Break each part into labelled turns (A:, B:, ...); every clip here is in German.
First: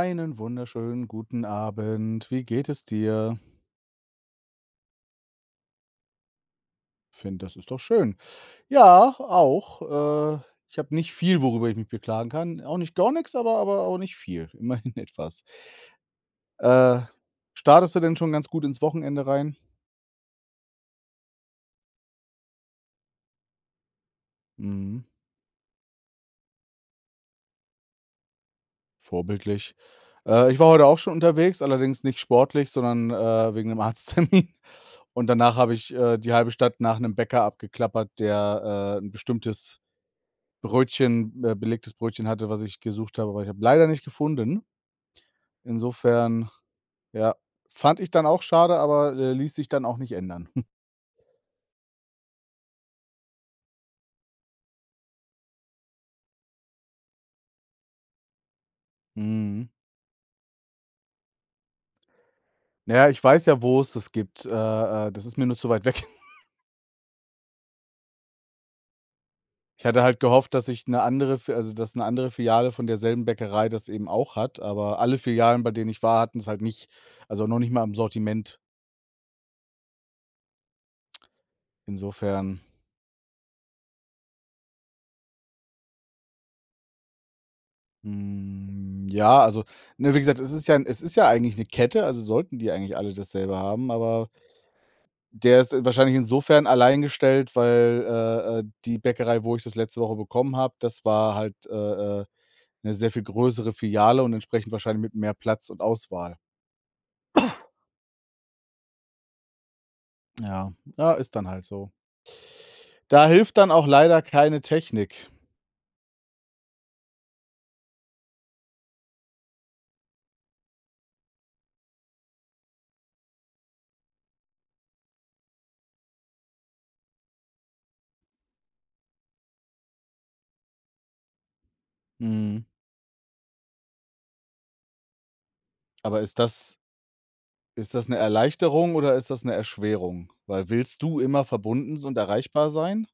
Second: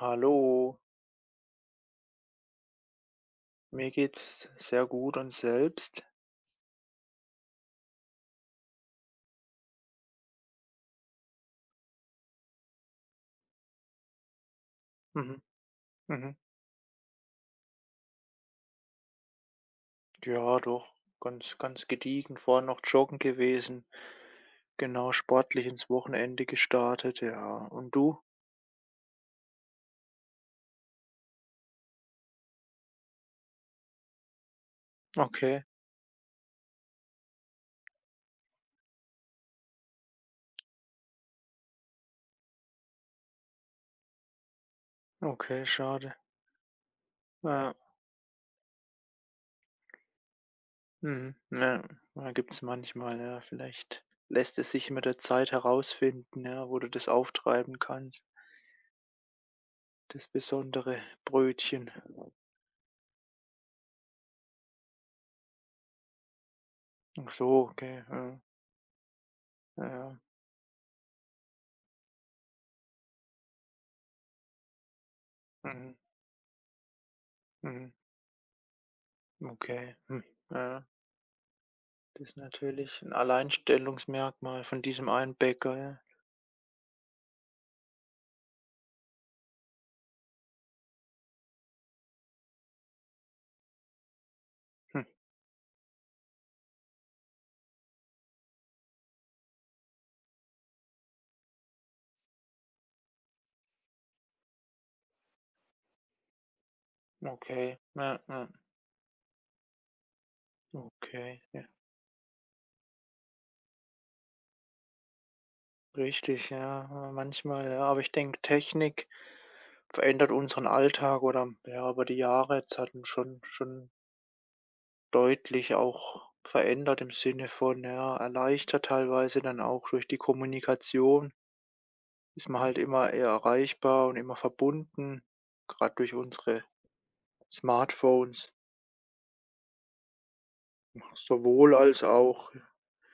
A: Hallo,
B: wunderschönen guten Abend. Wie geht es dir?
A: mir geht's sehr gut und selbst?
B: Finde, das ist doch schön. Ja, auch. Ich habe nicht viel, worüber ich mich beklagen kann. Auch nicht gar nix, aber auch nicht viel. Immerhin etwas.
A: Mhm, mhm.
B: Äh, startest du denn schon ganz gut ins Wochenende rein?
A: Ja, doch, ganz gediegen. Vorhin noch joggen gewesen.
B: Mhm,
A: Genau, sportlich ins Wochenende gestartet, ja. Und du?
B: vorbildlich. Ich war heute auch schon unterwegs, allerdings nicht sportlich, sondern, wegen einem Arzttermin. Und danach
A: Okay,
B: habe ich die halbe Stadt nach einem Bäcker abgeklappert, der 'n bestimmtes Brötchen belegtes Brötchen hatte, was ich gesucht habe, aber ich habe leider nicht gefunden.
A: okay, schade.
B: Insofern, ja,
A: Ja,
B: fand ich dann auch schade, aber ließ sich dann auch nicht ändern.
A: mhm, ja, ja, gibt's manchmal, ja. Vielleicht lässt es sich mit der Zeit herausfinden, ja, wo du das auftreiben kannst.
B: Mhm.
A: Das besondere Brötchen.
B: Na ja, ich weiß ja, wo es das gibt. Das ist mir nur zu weit weg.
A: Ach so, okay, ja,
B: Ich
A: ja,
B: hatte halt
A: ja,
B: gehofft, dass ich eine andere Fi also, dass eine andere Filiale von derselben Bäckerei das eben auch hat, aber alle Filialen, bei denen
A: mhm,
B: ich war, hatten es halt nicht. Also, noch nicht mal
A: mhm,
B: im Sortiment.
A: okay, hm, ja. Das ist
B: Insofern,
A: natürlich ein Alleinstellungsmerkmal von diesem einen Bäcker, ja.
B: hm, ja, also, ne, wie gesagt, es ist ja eigentlich eine Kette, also sollten die eigentlich alle dasselbe haben, aber
A: Hm,
B: der ist wahrscheinlich insofern alleingestellt, weil die Bäckerei, wo ich das letzte Woche bekommen habe, das war halt, äh, 'ne sehr viel größere Filiale und entsprechend wahrscheinlich mit mehr Platz und Auswahl.
A: okay. Ja, ja.
B: Ja, ja, ist
A: Okay,
B: dann
A: ja,
B: halt so. Da hilft dann auch leider keine Technik.
A: richtig, ja, manchmal, ja. Aber ich denke, Technik verändert unseren Alltag oder, ja, aber die Jahre jetzt hat ihn schon deutlich auch verändert im Sinne von, ja, erleichtert teilweise dann auch durch die Kommunikation, ist man
B: Mhm.
A: halt immer eher erreichbar und immer verbunden, gerade durch
B: Aber ist
A: unsere
B: das ist das eine
A: Smartphones,
B: Erleichterung oder ist das eine Erschwerung? Weil willst du immer
A: sowohl als
B: verbunden und
A: auch.
B: erreichbar sein?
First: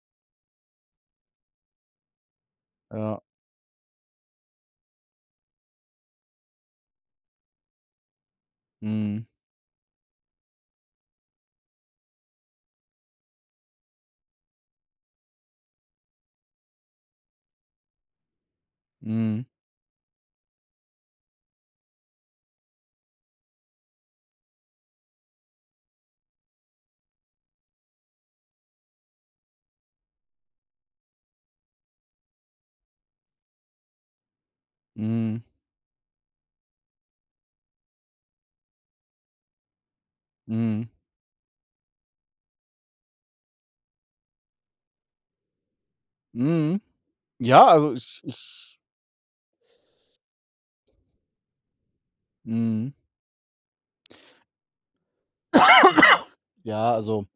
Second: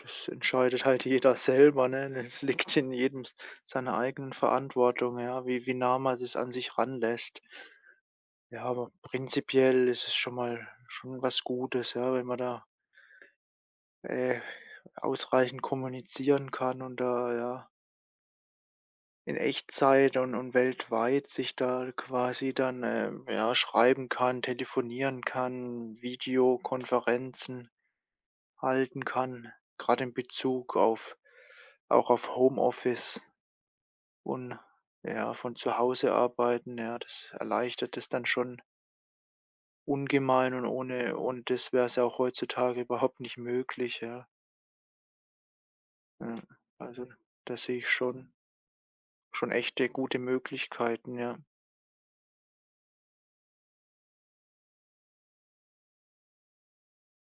A: Das entscheidet halt jeder selber, ne? Das liegt in
B: Ja.
A: jedem s seiner eigenen Verantwortung, ja, wie nah man das an sich ranlässt. Ja, aber
B: Mhm.
A: prinzipiell ist es schon mal schon was Gutes, ja, wenn man da, äh, ausreichend kommunizieren kann und da, ja, in
B: Mhm.
A: Echtzeit und weltweit sich da quasi dann, ja, schreiben kann, telefonieren kann, Videokonferenzen halten kann, gerade in Bezug auf auch auf Homeoffice. Und ja,
B: Mhm.
A: von zu Hause arbeiten, ja, das erleichtert es dann schon ungemein und
B: Mhm.
A: ohne und das wär's ja auch heutzutage überhaupt nicht möglich, ja. Ja,
B: Mhm.
A: also, da
B: Ja,
A: sehe ich
B: also ich
A: schon
B: ich
A: schon echte gute Möglichkeiten, ja.
B: mhm. Ja, also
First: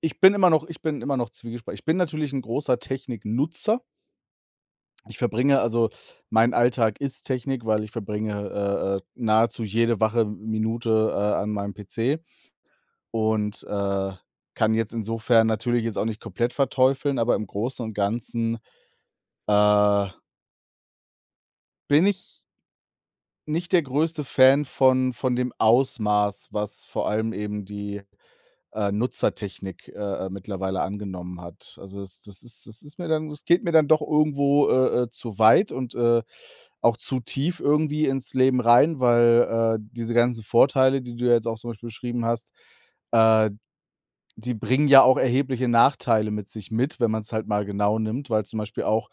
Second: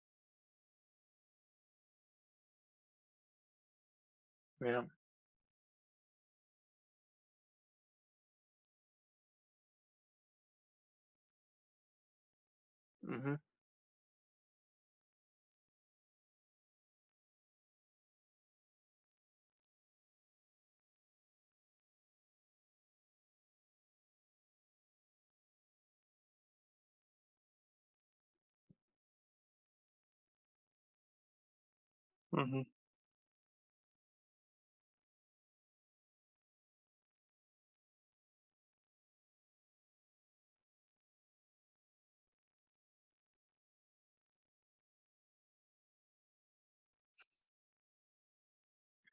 B: ich bin immer noch zwiegespalten. Ich bin natürlich 'n großer Techniknutzer.
A: Ja,
B: Ich verbringe also Mein Alltag ist Technik, weil ich verbringe, nahezu jede wache Minute, an meinem PC
A: mhm,
B: und kann jetzt insofern natürlich jetzt auch nicht komplett verteufeln, aber im Großen und Ganzen, äh, bin ich nicht der größte Fan von dem Ausmaß, was vor allem eben die Nutzertechnik, mittlerweile angenommen hat. Also,
A: mhm,
B: das geht mir dann doch irgendwo, zu weit und auch zu tief irgendwie ins Leben rein, weil, diese ganzen Vorteile, die du ja jetzt auch zum Beispiel beschrieben hast, äh die bringen ja auch erhebliche Nachteile mit sich mit, wenn man es halt mal genau nimmt, weil zum Beispiel auch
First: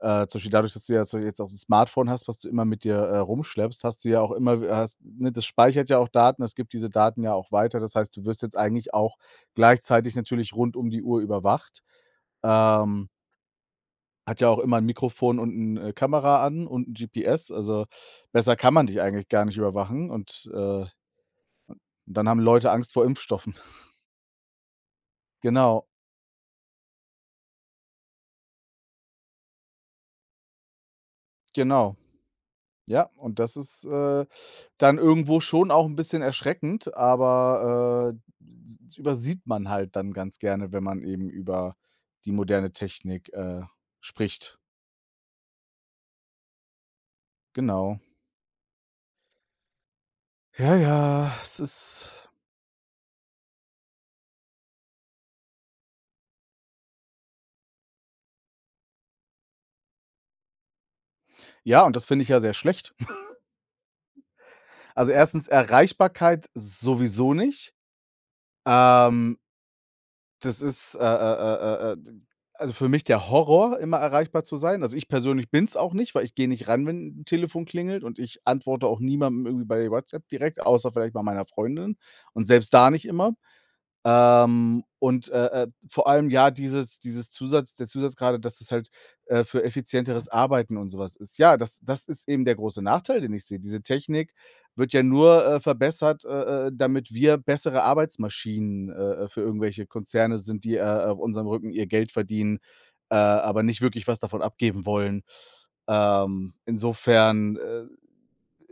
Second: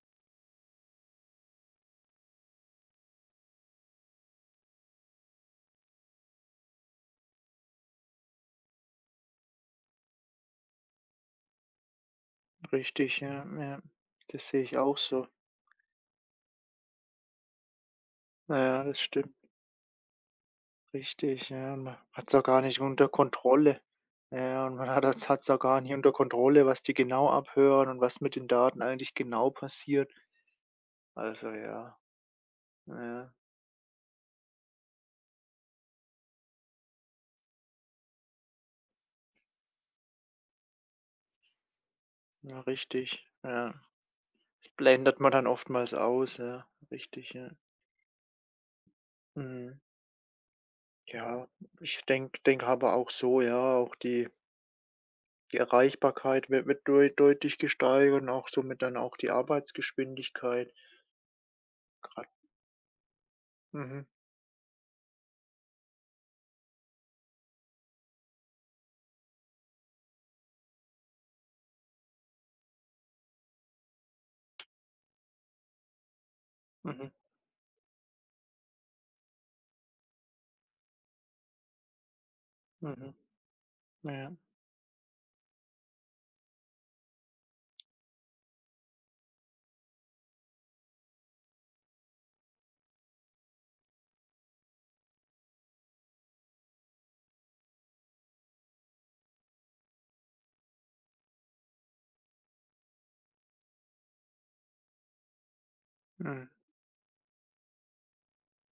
B: äh, zum Beispiel dadurch, dass du ja so jetzt auch ein Smartphone hast, was du immer mit dir rumschleppst, hast du ja auch immer hast ne, das speichert ja auch Daten, das gibt diese Daten ja auch weiter. Das heißt, du wirst jetzt eigentlich auch gleichzeitig natürlich rund um die Uhr überwacht. Ähm,
A: richtig, ja, ja.
B: hat ja
A: Das
B: auch
A: sehe
B: immer
A: ich
B: ein
A: auch so.
B: Mikrofon und 'n Kamera an und 'n GPS. Also, besser
A: Ja,
B: kann
A: ja,
B: man
A: das
B: dich eigentlich
A: stimmt,
B: gar nicht überwachen und
A: richtig, ja. Man
B: dann
A: hat's
B: haben
A: auch gar
B: Leute
A: nicht
B: Angst vor
A: unter
B: Impfstoffen.
A: Kontrolle. Ja, und man hat's auch gar
B: Genau,
A: nicht unter Kontrolle, was die genau abhören und was mit den Daten eigentlich genau passiert. Also
B: genau.
A: ja,
B: Ja,
A: ja,
B: und das ist dann irgendwo schon auch ein bisschen erschreckend, aber, s übersieht man halt dann ganz gerne, wenn man eben über die
A: ja,
B: moderne
A: richtig.
B: Technik
A: Ja,
B: spricht.
A: blendet man dann oftmals aus, ja, richtig, ja.
B: Genau.
A: Mhm.
B: Ja, ja,
A: Ja,
B: es
A: ich
B: ist
A: denke aber auch so, ja, auch die die Erreichbarkeit wird deutlich gesteigert und auch somit dann auch die Arbeitsgeschwindigkeit
B: ja, und das finde
A: grad,
B: ich ja sehr schlecht.
A: mhm,
B: Also, erstens Erreichbarkeit sowieso nicht. Ähm Das ist, d Also, für mich der Horror, immer erreichbar zu sein. Also, ich persönlich bin es auch nicht, weil ich gehe nicht ran,
A: mhm,
B: wenn ein Telefon klingelt und ich antworte auch niemandem irgendwie bei WhatsApp direkt, außer vielleicht mal meiner Freundin und selbst da nicht
A: mhm,
B: immer.
A: ja,
B: Vor allem, ja, dieses dieses Zusatz der Zusatz gerade, dass es halt für effizienteres Arbeiten und sowas ist. Ja, das das ist eben der große Nachteil, den ich sehe. Diese Technik wird ja nur verbessert, damit wir bessere Arbeitsmaschinen, für irgendwelche Konzerne sind, die auf unserem Rücken ihr Geld verdienen, aber nicht wirklich was davon abgeben wollen.
A: mhm.
B: Insofern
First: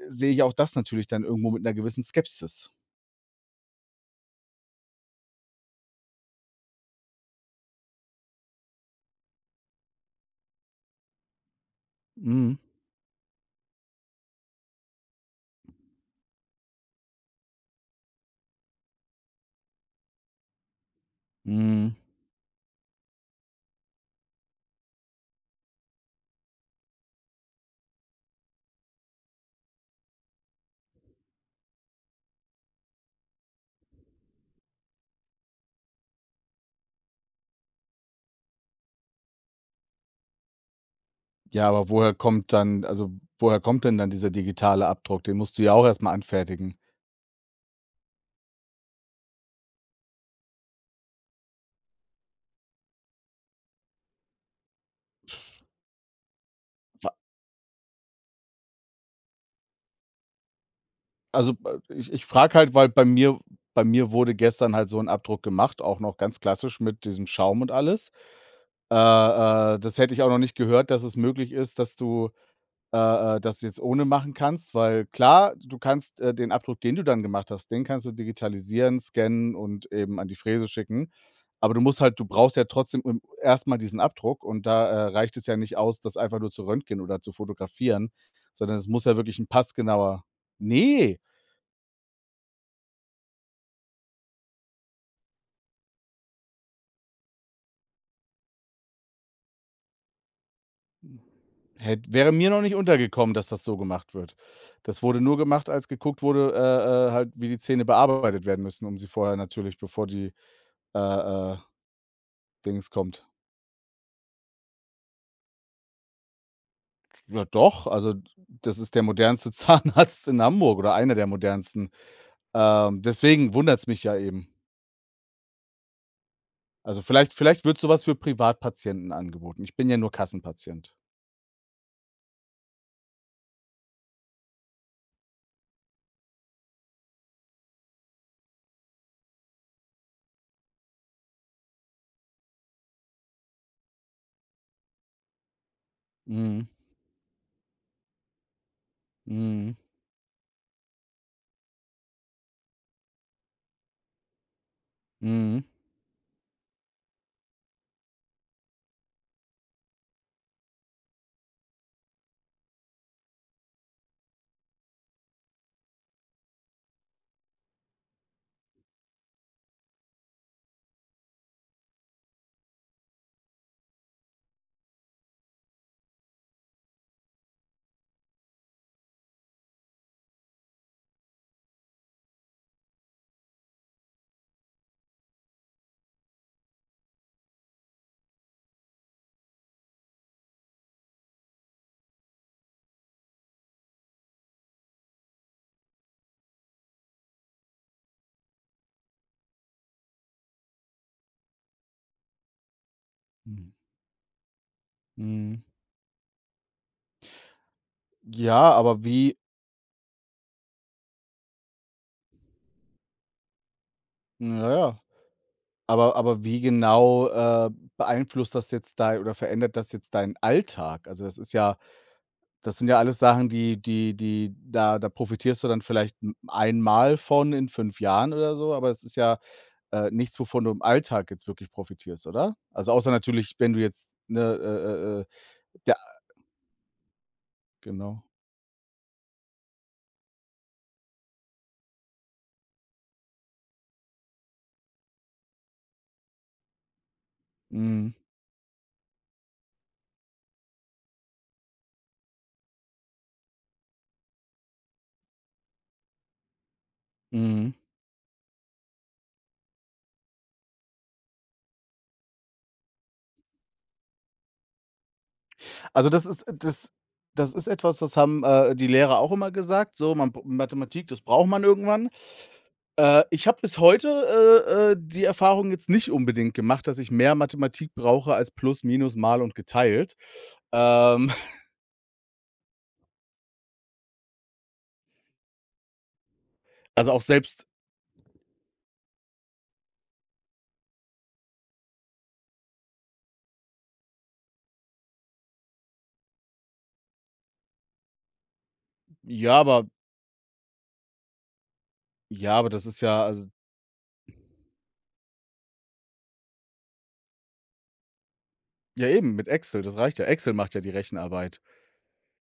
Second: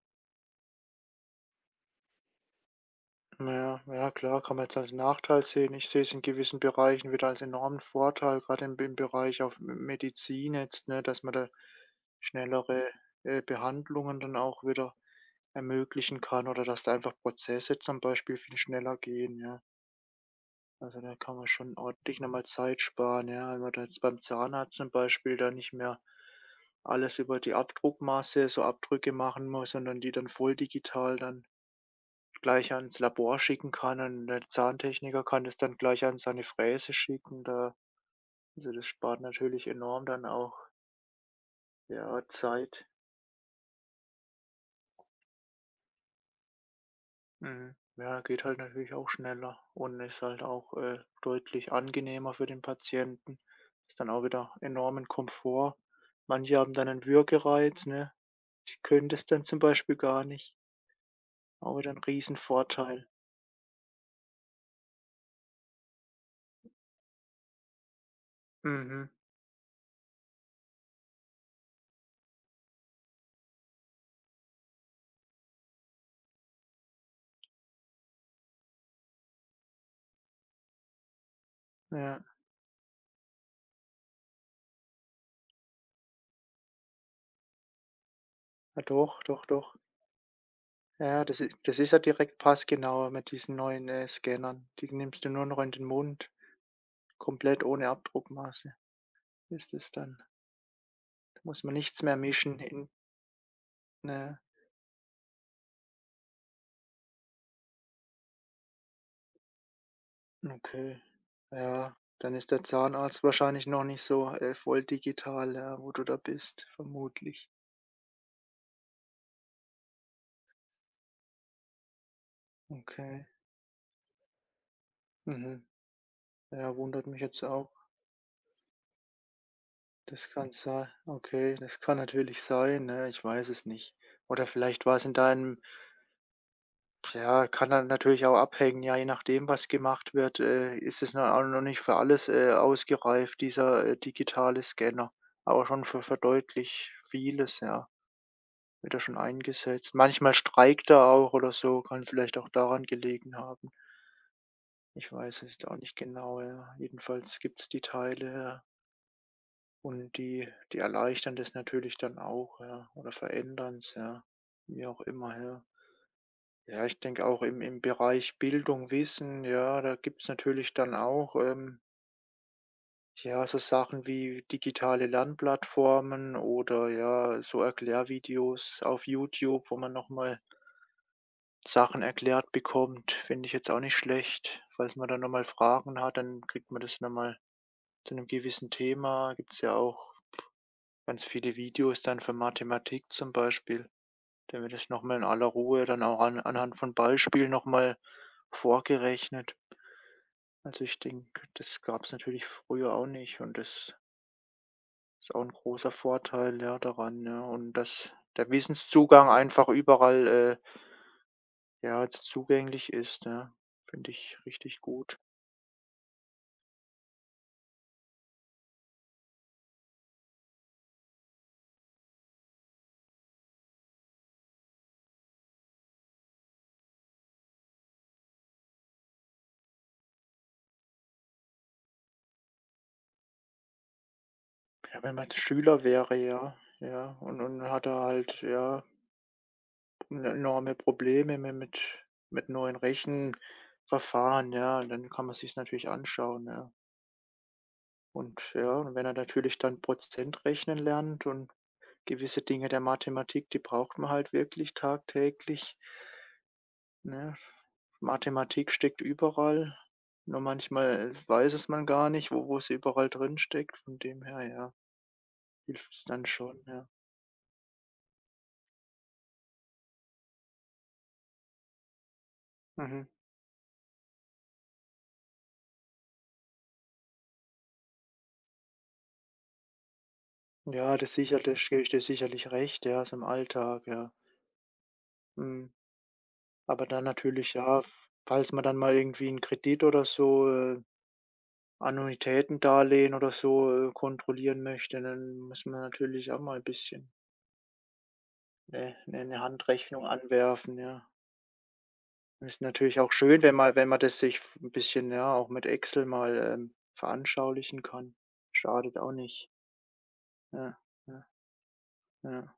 B: sehe ich auch das natürlich dann irgendwo mit einer gewissen Skepsis.
A: Ja, ja, klar, kann man jetzt als Nachteil sehen. Ich sehe es in gewissen Bereichen wieder als enormen Vorteil, gerade im Bereich auf Medizin jetzt, ne, dass man da
B: Mhm.
A: schnellere Behandlungen dann auch wieder ermöglichen kann oder dass da einfach Prozesse zum Beispiel viel schneller gehen, ja. Also da kann man schon
B: Mhm.
A: ordentlich nochmal Zeit sparen, ja. Wenn man da jetzt beim Zahnarzt zum Beispiel da nicht mehr alles über die Abdruckmasse, so Abdrücke machen muss, sondern die dann voll digital dann gleich ans Labor schicken kann und der Zahntechniker kann das dann gleich an seine Fräse schicken, da also, das spart natürlich enorm dann auch,
B: Ja, aber woher
A: ja,
B: kommt dann
A: Zeit.
B: also, woher kommt denn dann dieser digitale Abdruck? Den musst du ja auch erstmal anfertigen.
A: Mhm. Ja, geht halt natürlich auch schneller und ist halt auch, deutlich angenehmer für den Patienten. Ist dann auch wieder enormen Komfort. Manche haben dann einen
B: Wa
A: Würgereiz, ne? Die können das dann zum Beispiel gar nicht.
B: also,
A: Auch wieder 'n
B: ich ich frage halt, weil
A: Riesenvorteil.
B: bei mir wurde gestern halt so ein Abdruck gemacht, auch noch ganz klassisch mit diesem Schaum und alles. Äh,
A: Mhm.
B: äh, das hätte ich auch noch nicht gehört, dass es möglich ist, dass du das jetzt ohne machen kannst, weil klar, den Abdruck, den du dann gemacht hast, den kannst du digitalisieren, scannen und eben an die Fräse schicken. Aber du musst halt
A: Ja.
B: du brauchst ja trotzdem im erst diesen Abdruck und da reicht es ja nicht aus, das einfach nur zu röntgen oder zu fotografieren, sondern
A: Ja,
B: es muss ja
A: doch,
B: wirklich
A: doch,
B: ein
A: doch.
B: passgenauer Nee,
A: Ja, das ist ja direkt passgenauer mit diesen neuen, Scannern. Die nimmst du nur noch in den Mund, komplett ohne Abdruckmaße ist es dann. Da muss man nichts
B: hätt
A: mehr
B: wäre mir
A: mischen
B: noch nicht
A: in,
B: untergekommen, dass das so gemacht wird.
A: ne,
B: Das wurde nur gemacht, als geguckt wurde, halt, wie die Zähne bearbeitet werden müssen, um sie vorher natürlich bevor die,
A: okay.
B: äh, äh,
A: Ja, dann ist der
B: Dings
A: Zahnarzt
B: kommt.
A: wahrscheinlich noch nicht so, voll digital, ja, wo du da bist,
B: Ja
A: vermutlich.
B: doch, also das ist der modernste Zahnarzt in Hamburg oder einer der modernsten.
A: Okay.
B: Deswegen wundert es mich ja eben.
A: Mhm. Ja,
B: Also
A: wundert mich
B: vielleicht
A: jetzt
B: vielleicht
A: auch.
B: wird sowas für Privatpatienten angeboten. Ich bin ja nur
A: Das kann sein.
B: Kassenpatient.
A: Okay, das kann natürlich sein, ne? Ich weiß es nicht. Oder vielleicht war es in deinem. Ja, kann dann natürlich auch abhängen, ja, je nachdem, was gemacht wird, ist es noch auch noch nicht für alles, ausgereift, dieser, digitale Scanner, aber schon für
B: Mhm.
A: deutlich vieles, ja, wird er schon
B: Mhm.
A: eingesetzt. Manchmal streikt er auch oder so, kann vielleicht auch daran gelegen haben. Ich weiß es
B: Mhm.
A: jetzt auch nicht genau, ja. Jedenfalls gibt es die Teile, ja, und die die erleichtern das natürlich dann auch, ja, oder verändern's, ja, wie auch immer, ja. Ja, ich denke auch im im Bereich Bildung, Wissen, ja, da gibt's natürlich dann auch, ja, so Sachen wie digitale Lernplattformen oder ja, so Erklärvideos auf YouTube, wo man noch mal Sachen erklärt bekommt. Finde ich jetzt auch nicht schlecht, falls man dann noch mal Fragen hat, dann kriegt man das noch mal zu einem gewissen Thema. Gibt's ja auch ganz viele Videos dann für Mathematik zum Beispiel, da wird das noch mal in aller Ruhe dann auch an anhand von Beispielen noch mal vorgerechnet. Also, ich denke, das gab es natürlich früher auch nicht und
B: Mhm.
A: das ist auch ein
B: Mhm.
A: großer Vorteil, ja, daran, ne? Und dass der
B: Ja, aber
A: Wissenszugang
B: wie
A: einfach überall, äh, ja, jetzt zugänglich ist, ne? Finde ich
B: Na
A: richtig
B: ja.
A: gut.
B: Aber wie genau beeinflusst das jetzt dein oder verändert das jetzt deinen Alltag? Also, das sind ja alles Sachen, die die die da da profitierst du dann vielleicht m einmal von in 5 Jahren oder so, aber es ist ja nichts, wovon du im Alltag jetzt wirklich profitierst, oder? Also, außer natürlich, wenn du jetzt, ne,
A: Ja, wenn man jetzt Schüler
B: ja,
A: wäre, ja, ja, und hat er
B: genau.
A: halt, ja, en enorme Probleme mi mit neuen Rechenverfahren, ja, und dann kann man sich's natürlich anschauen, ja.
B: Mhm,
A: Und ja, und wenn er natürlich dann Prozent rechnen lernt und gewisse Dinge der Mathematik, die braucht man halt wirklich tagtäglich, ne?
B: mhm.
A: Mathematik steckt überall, nur manchmal weiß es man gar nicht, wo wo sie überall drin steckt. Von dem her, ja, hilft es
B: Also,
A: dann schon, ja.
B: das ist etwas, das haben, die Lehrer auch immer gesagt, so man b Mathematik, das braucht man irgendwann.
A: Mhm.
B: Ich habe bis heute, die Erfahrung jetzt nicht unbedingt gemacht, dass ich mehr Mathematik brauche als plus, minus, mal und geteilt.
A: Ja, das
B: Ähm,
A: sicherlich gebe ich dir sicherlich recht, ja, so im Alltag, ja. Mhm. Aber dann
B: also, auch
A: natürlich,
B: selbst
A: ja, falls man dann mal irgendwie einen Kredit oder so, Annuitätendarlehen oder so, kontrollieren möchte, dann muss man natürlich auch mal ein bisschen 'ne
B: ja, aber
A: Handrechnung anwerfen, ja.
B: ja,
A: Ist
B: aber das
A: natürlich
B: ist
A: auch
B: ja
A: schön,
B: also,
A: wenn man das sich f 'n bisschen, ja, auch mit Excel mal, veranschaulichen kann. Schadet
B: ja
A: auch
B: eben, mit
A: nicht.
B: Excel, das reicht ja. Excel macht
A: Ja,
B: ja die
A: ja,
B: Rechenarbeit.
A: ja.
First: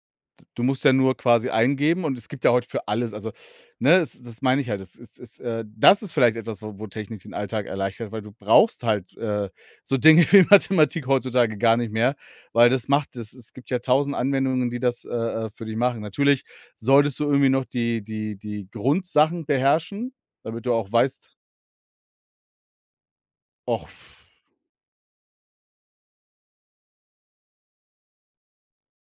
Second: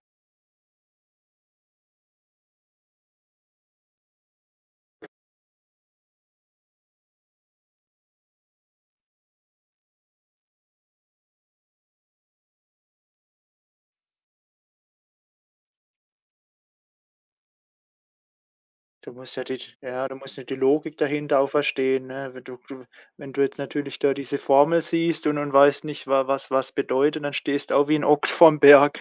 B: Du musst ja nur quasi eingeben und es gibt ja heute für alles also, ne, es das meine ich halt. Das ist vielleicht etwas, wo wo Technik den Alltag erleichtert, weil du brauchst halt so Dinge wie Mathematik heutzutage gar nicht mehr, weil das macht es es gibt ja tausend Anwendungen, die das für dich machen. Natürlich solltest du irgendwie noch die
A: Du musst ja
B: Grundsachen beherrschen,
A: du musst ja die
B: damit du auch
A: Logik
B: weißt
A: dahinter auch verstehen, ne? Wenn du du wenn du jetzt
B: och,
A: natürlich da diese Formel siehst und weißt nicht, wa was was bedeutet, dann stehst du auch wie ein Ochs vorm Berg.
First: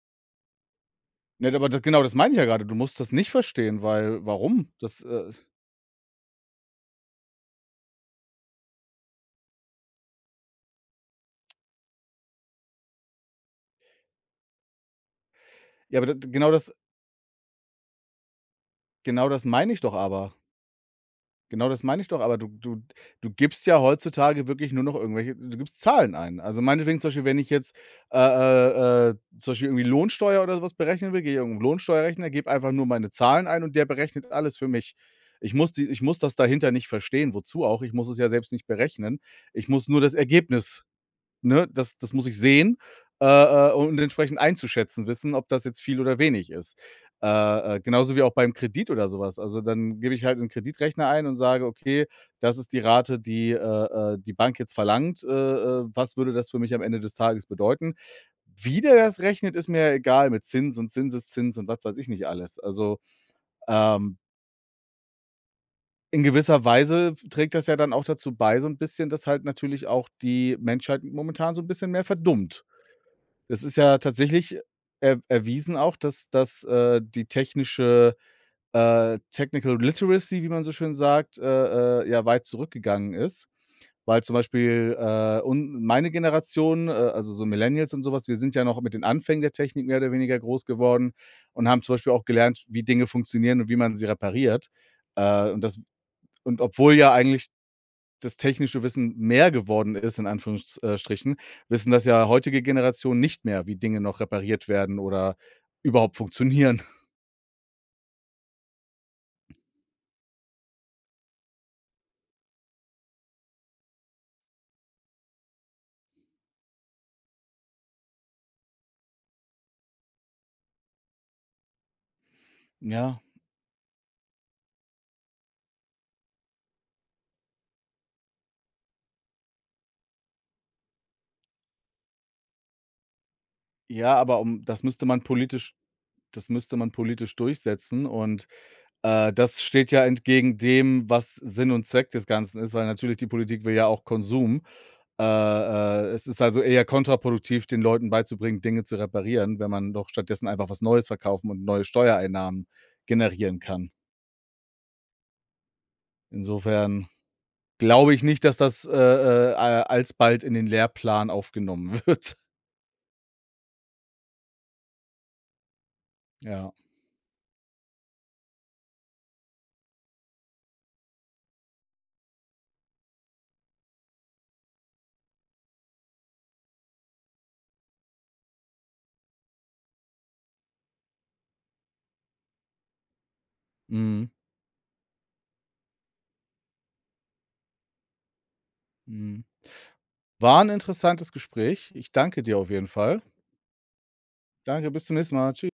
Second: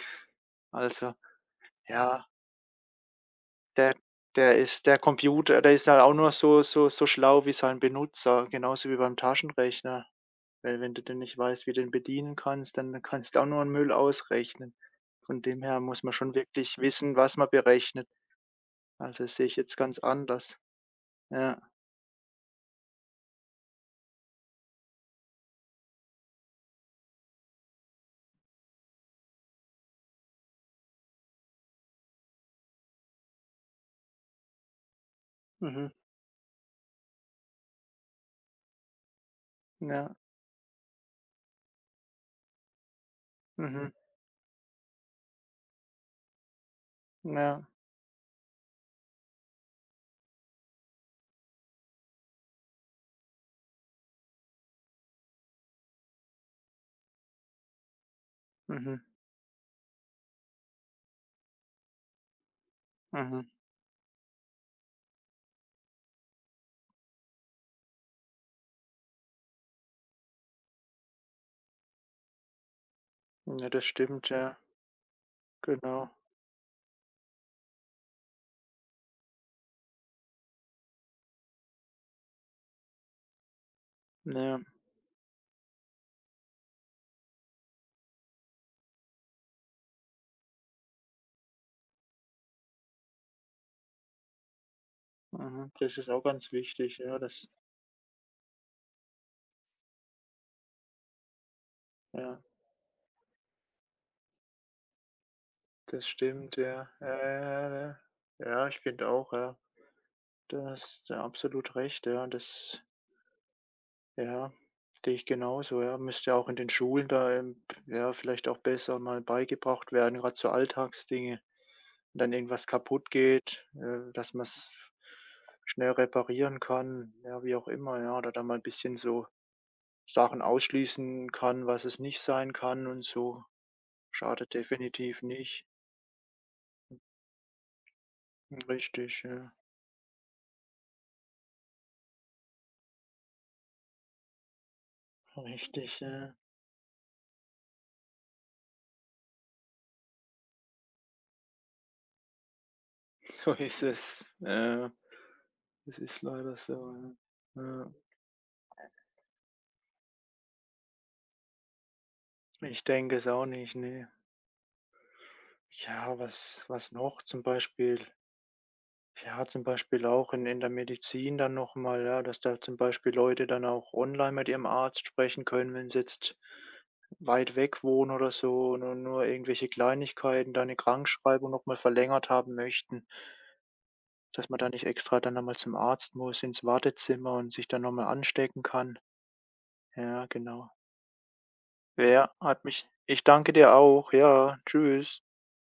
A: Also,
B: ne, aber das
A: ja,
B: meine ich ja gerade. Du musst das nicht verstehen,
A: der
B: weil
A: der
B: warum?
A: ist der Computer, der ist halt auch nur so schlau wie sein Benutzer, genauso wie beim Taschenrechner. Weil wenn du denn nicht weißt, wie du den bedienen kannst, dann kannst du auch nur einen Müll ausrechnen. Von dem her
B: Ja,
A: muss man
B: aber d
A: schon
B: genau das
A: wirklich wissen, was man berechnet. Also, das sehe ich
B: meine
A: jetzt
B: ich doch
A: ganz
B: aber.
A: anders. Ja,
B: Genau das meine ich doch, aber du gibst ja heutzutage wirklich nur noch irgendwelche du gibst Zahlen ein. Also, meinetwegen zum Beispiel, wenn ich jetzt, zum Beispiel irgendwie Lohnsteuer oder sowas berechnen will, gehe ich auf Lohnsteuerrechner, gebe einfach nur meine Zahlen ein und der berechnet alles für mich. Ich muss die
A: mhm,
B: ich muss das dahinter nicht verstehen, wozu auch? Ich muss es ja selbst nicht berechnen. Ich muss nur das
A: ja,
B: Ergebnis Ne, das muss ich sehen,
A: mhm,
B: und entsprechend einzuschätzen wissen, ob das jetzt viel oder wenig ist.
A: ja,
B: Genauso wie auch beim Kredit oder sowas. Also, dann gebe ich halt einen Kreditrechner ein und sage: „Okay, das ist die Rate, die Bank jetzt verlangt. Was würde das für mich am Ende des Tages bedeuten?“ Wie der
A: mhm,
B: das rechnet, ist mir ja egal mit Zins und Zinseszins und was weiß ich nicht alles. Also,
A: mhm.
B: ähm, in gewisser Weise trägt das ja dann auch dazu bei so ein bisschen, dass halt natürlich auch die Menschheit momentan so ein bisschen mehr verdummt. Es
A: Ja,
B: ist
A: das
B: ja
A: stimmt,
B: tatsächlich
A: ja,
B: er erwiesen auch,
A: genau.
B: dass die technische Technical Literacy, wie man so schön sagt, ja weit zurückgegangen ist, weil zum
A: Ja,
B: Beispiel, un meine Generation, also so Millennials und so was, wir sind ja noch mit den Anfängen der Technik mehr oder weniger groß geworden und haben zum Beispiel auch gelernt, wie Dinge funktionieren und wie man sie repariert. Äh, und
A: mhm,
B: das
A: das ist auch ganz
B: und obwohl
A: wichtig,
B: ja eigentlich das technische Wissen mehr geworden ist in Anführungsstrichen wissen das ja
A: ja,
B: heutige Generationen nicht mehr, wie Dinge noch repariert werden oder
A: das
B: überhaupt
A: stimmt,
B: funktionieren.
A: ja. Ja, ja, ja, ja. Ja, ich finde auch, ja. Da hast du absolut recht, ja, das. Ja, sehe ich genauso, ja. Müsste ja auch in den Schulen da, ja, vielleicht auch besser mal beigebracht werden, gerade so Alltagsdinge. Wenn dann irgendwas kaputt
B: Ja.
A: geht, dass man es schnell reparieren kann, ja, wie auch immer, ja, oder da mal ein bisschen so Sachen ausschließen kann, was es nicht sein kann und so.
B: Ja, aber
A: Schadet
B: um das müsste man
A: definitiv nicht.
B: politisch das müsste man politisch durchsetzen und,
A: Richtig, ja.
B: das steht ja entgegen dem, was Sinn und Zweck des Ganzen ist, weil natürlich die Politik will ja auch Konsum. Äh,
A: Richtig,
B: äh, es
A: ja.
B: ist also eher kontraproduktiv, den Leuten beizubringen, Dinge zu reparieren, wenn man doch stattdessen einfach was Neues verkaufen und neue Steuereinnahmen
A: So
B: generieren
A: ist
B: kann.
A: es. Ja, es ist leider so,
B: Insofern
A: ja.
B: glaube ich nicht, dass das, a alsbald in den Lehrplan aufgenommen wird.
A: Ja, ich denke es auch nicht, ne. Ja, was
B: Ja.
A: was noch zum Beispiel ja, zum Beispiel auch in der Medizin dann noch mal, ja, dass da zum Beispiel Leute dann auch online mit ihrem Arzt sprechen können, wenn sie jetzt weit weg wohnen oder so und nur irgendwelche Kleinigkeiten, da eine Krankschreibung noch mal verlängert haben möchten,
B: Mhm.
A: dass man da nicht extra dann noch mal zum Arzt muss, ins Wartezimmer und sich dann noch mal anstecken kann.
B: Mhm.
A: Ja,
B: War ein
A: genau.
B: interessantes Gespräch. Ich
A: Ja,
B: danke dir
A: hat
B: auf jeden
A: mich
B: Fall.
A: ich danke dir auch. Ja,
B: Danke, bis zum
A: tschüss.
B: nächsten Mal. Tschü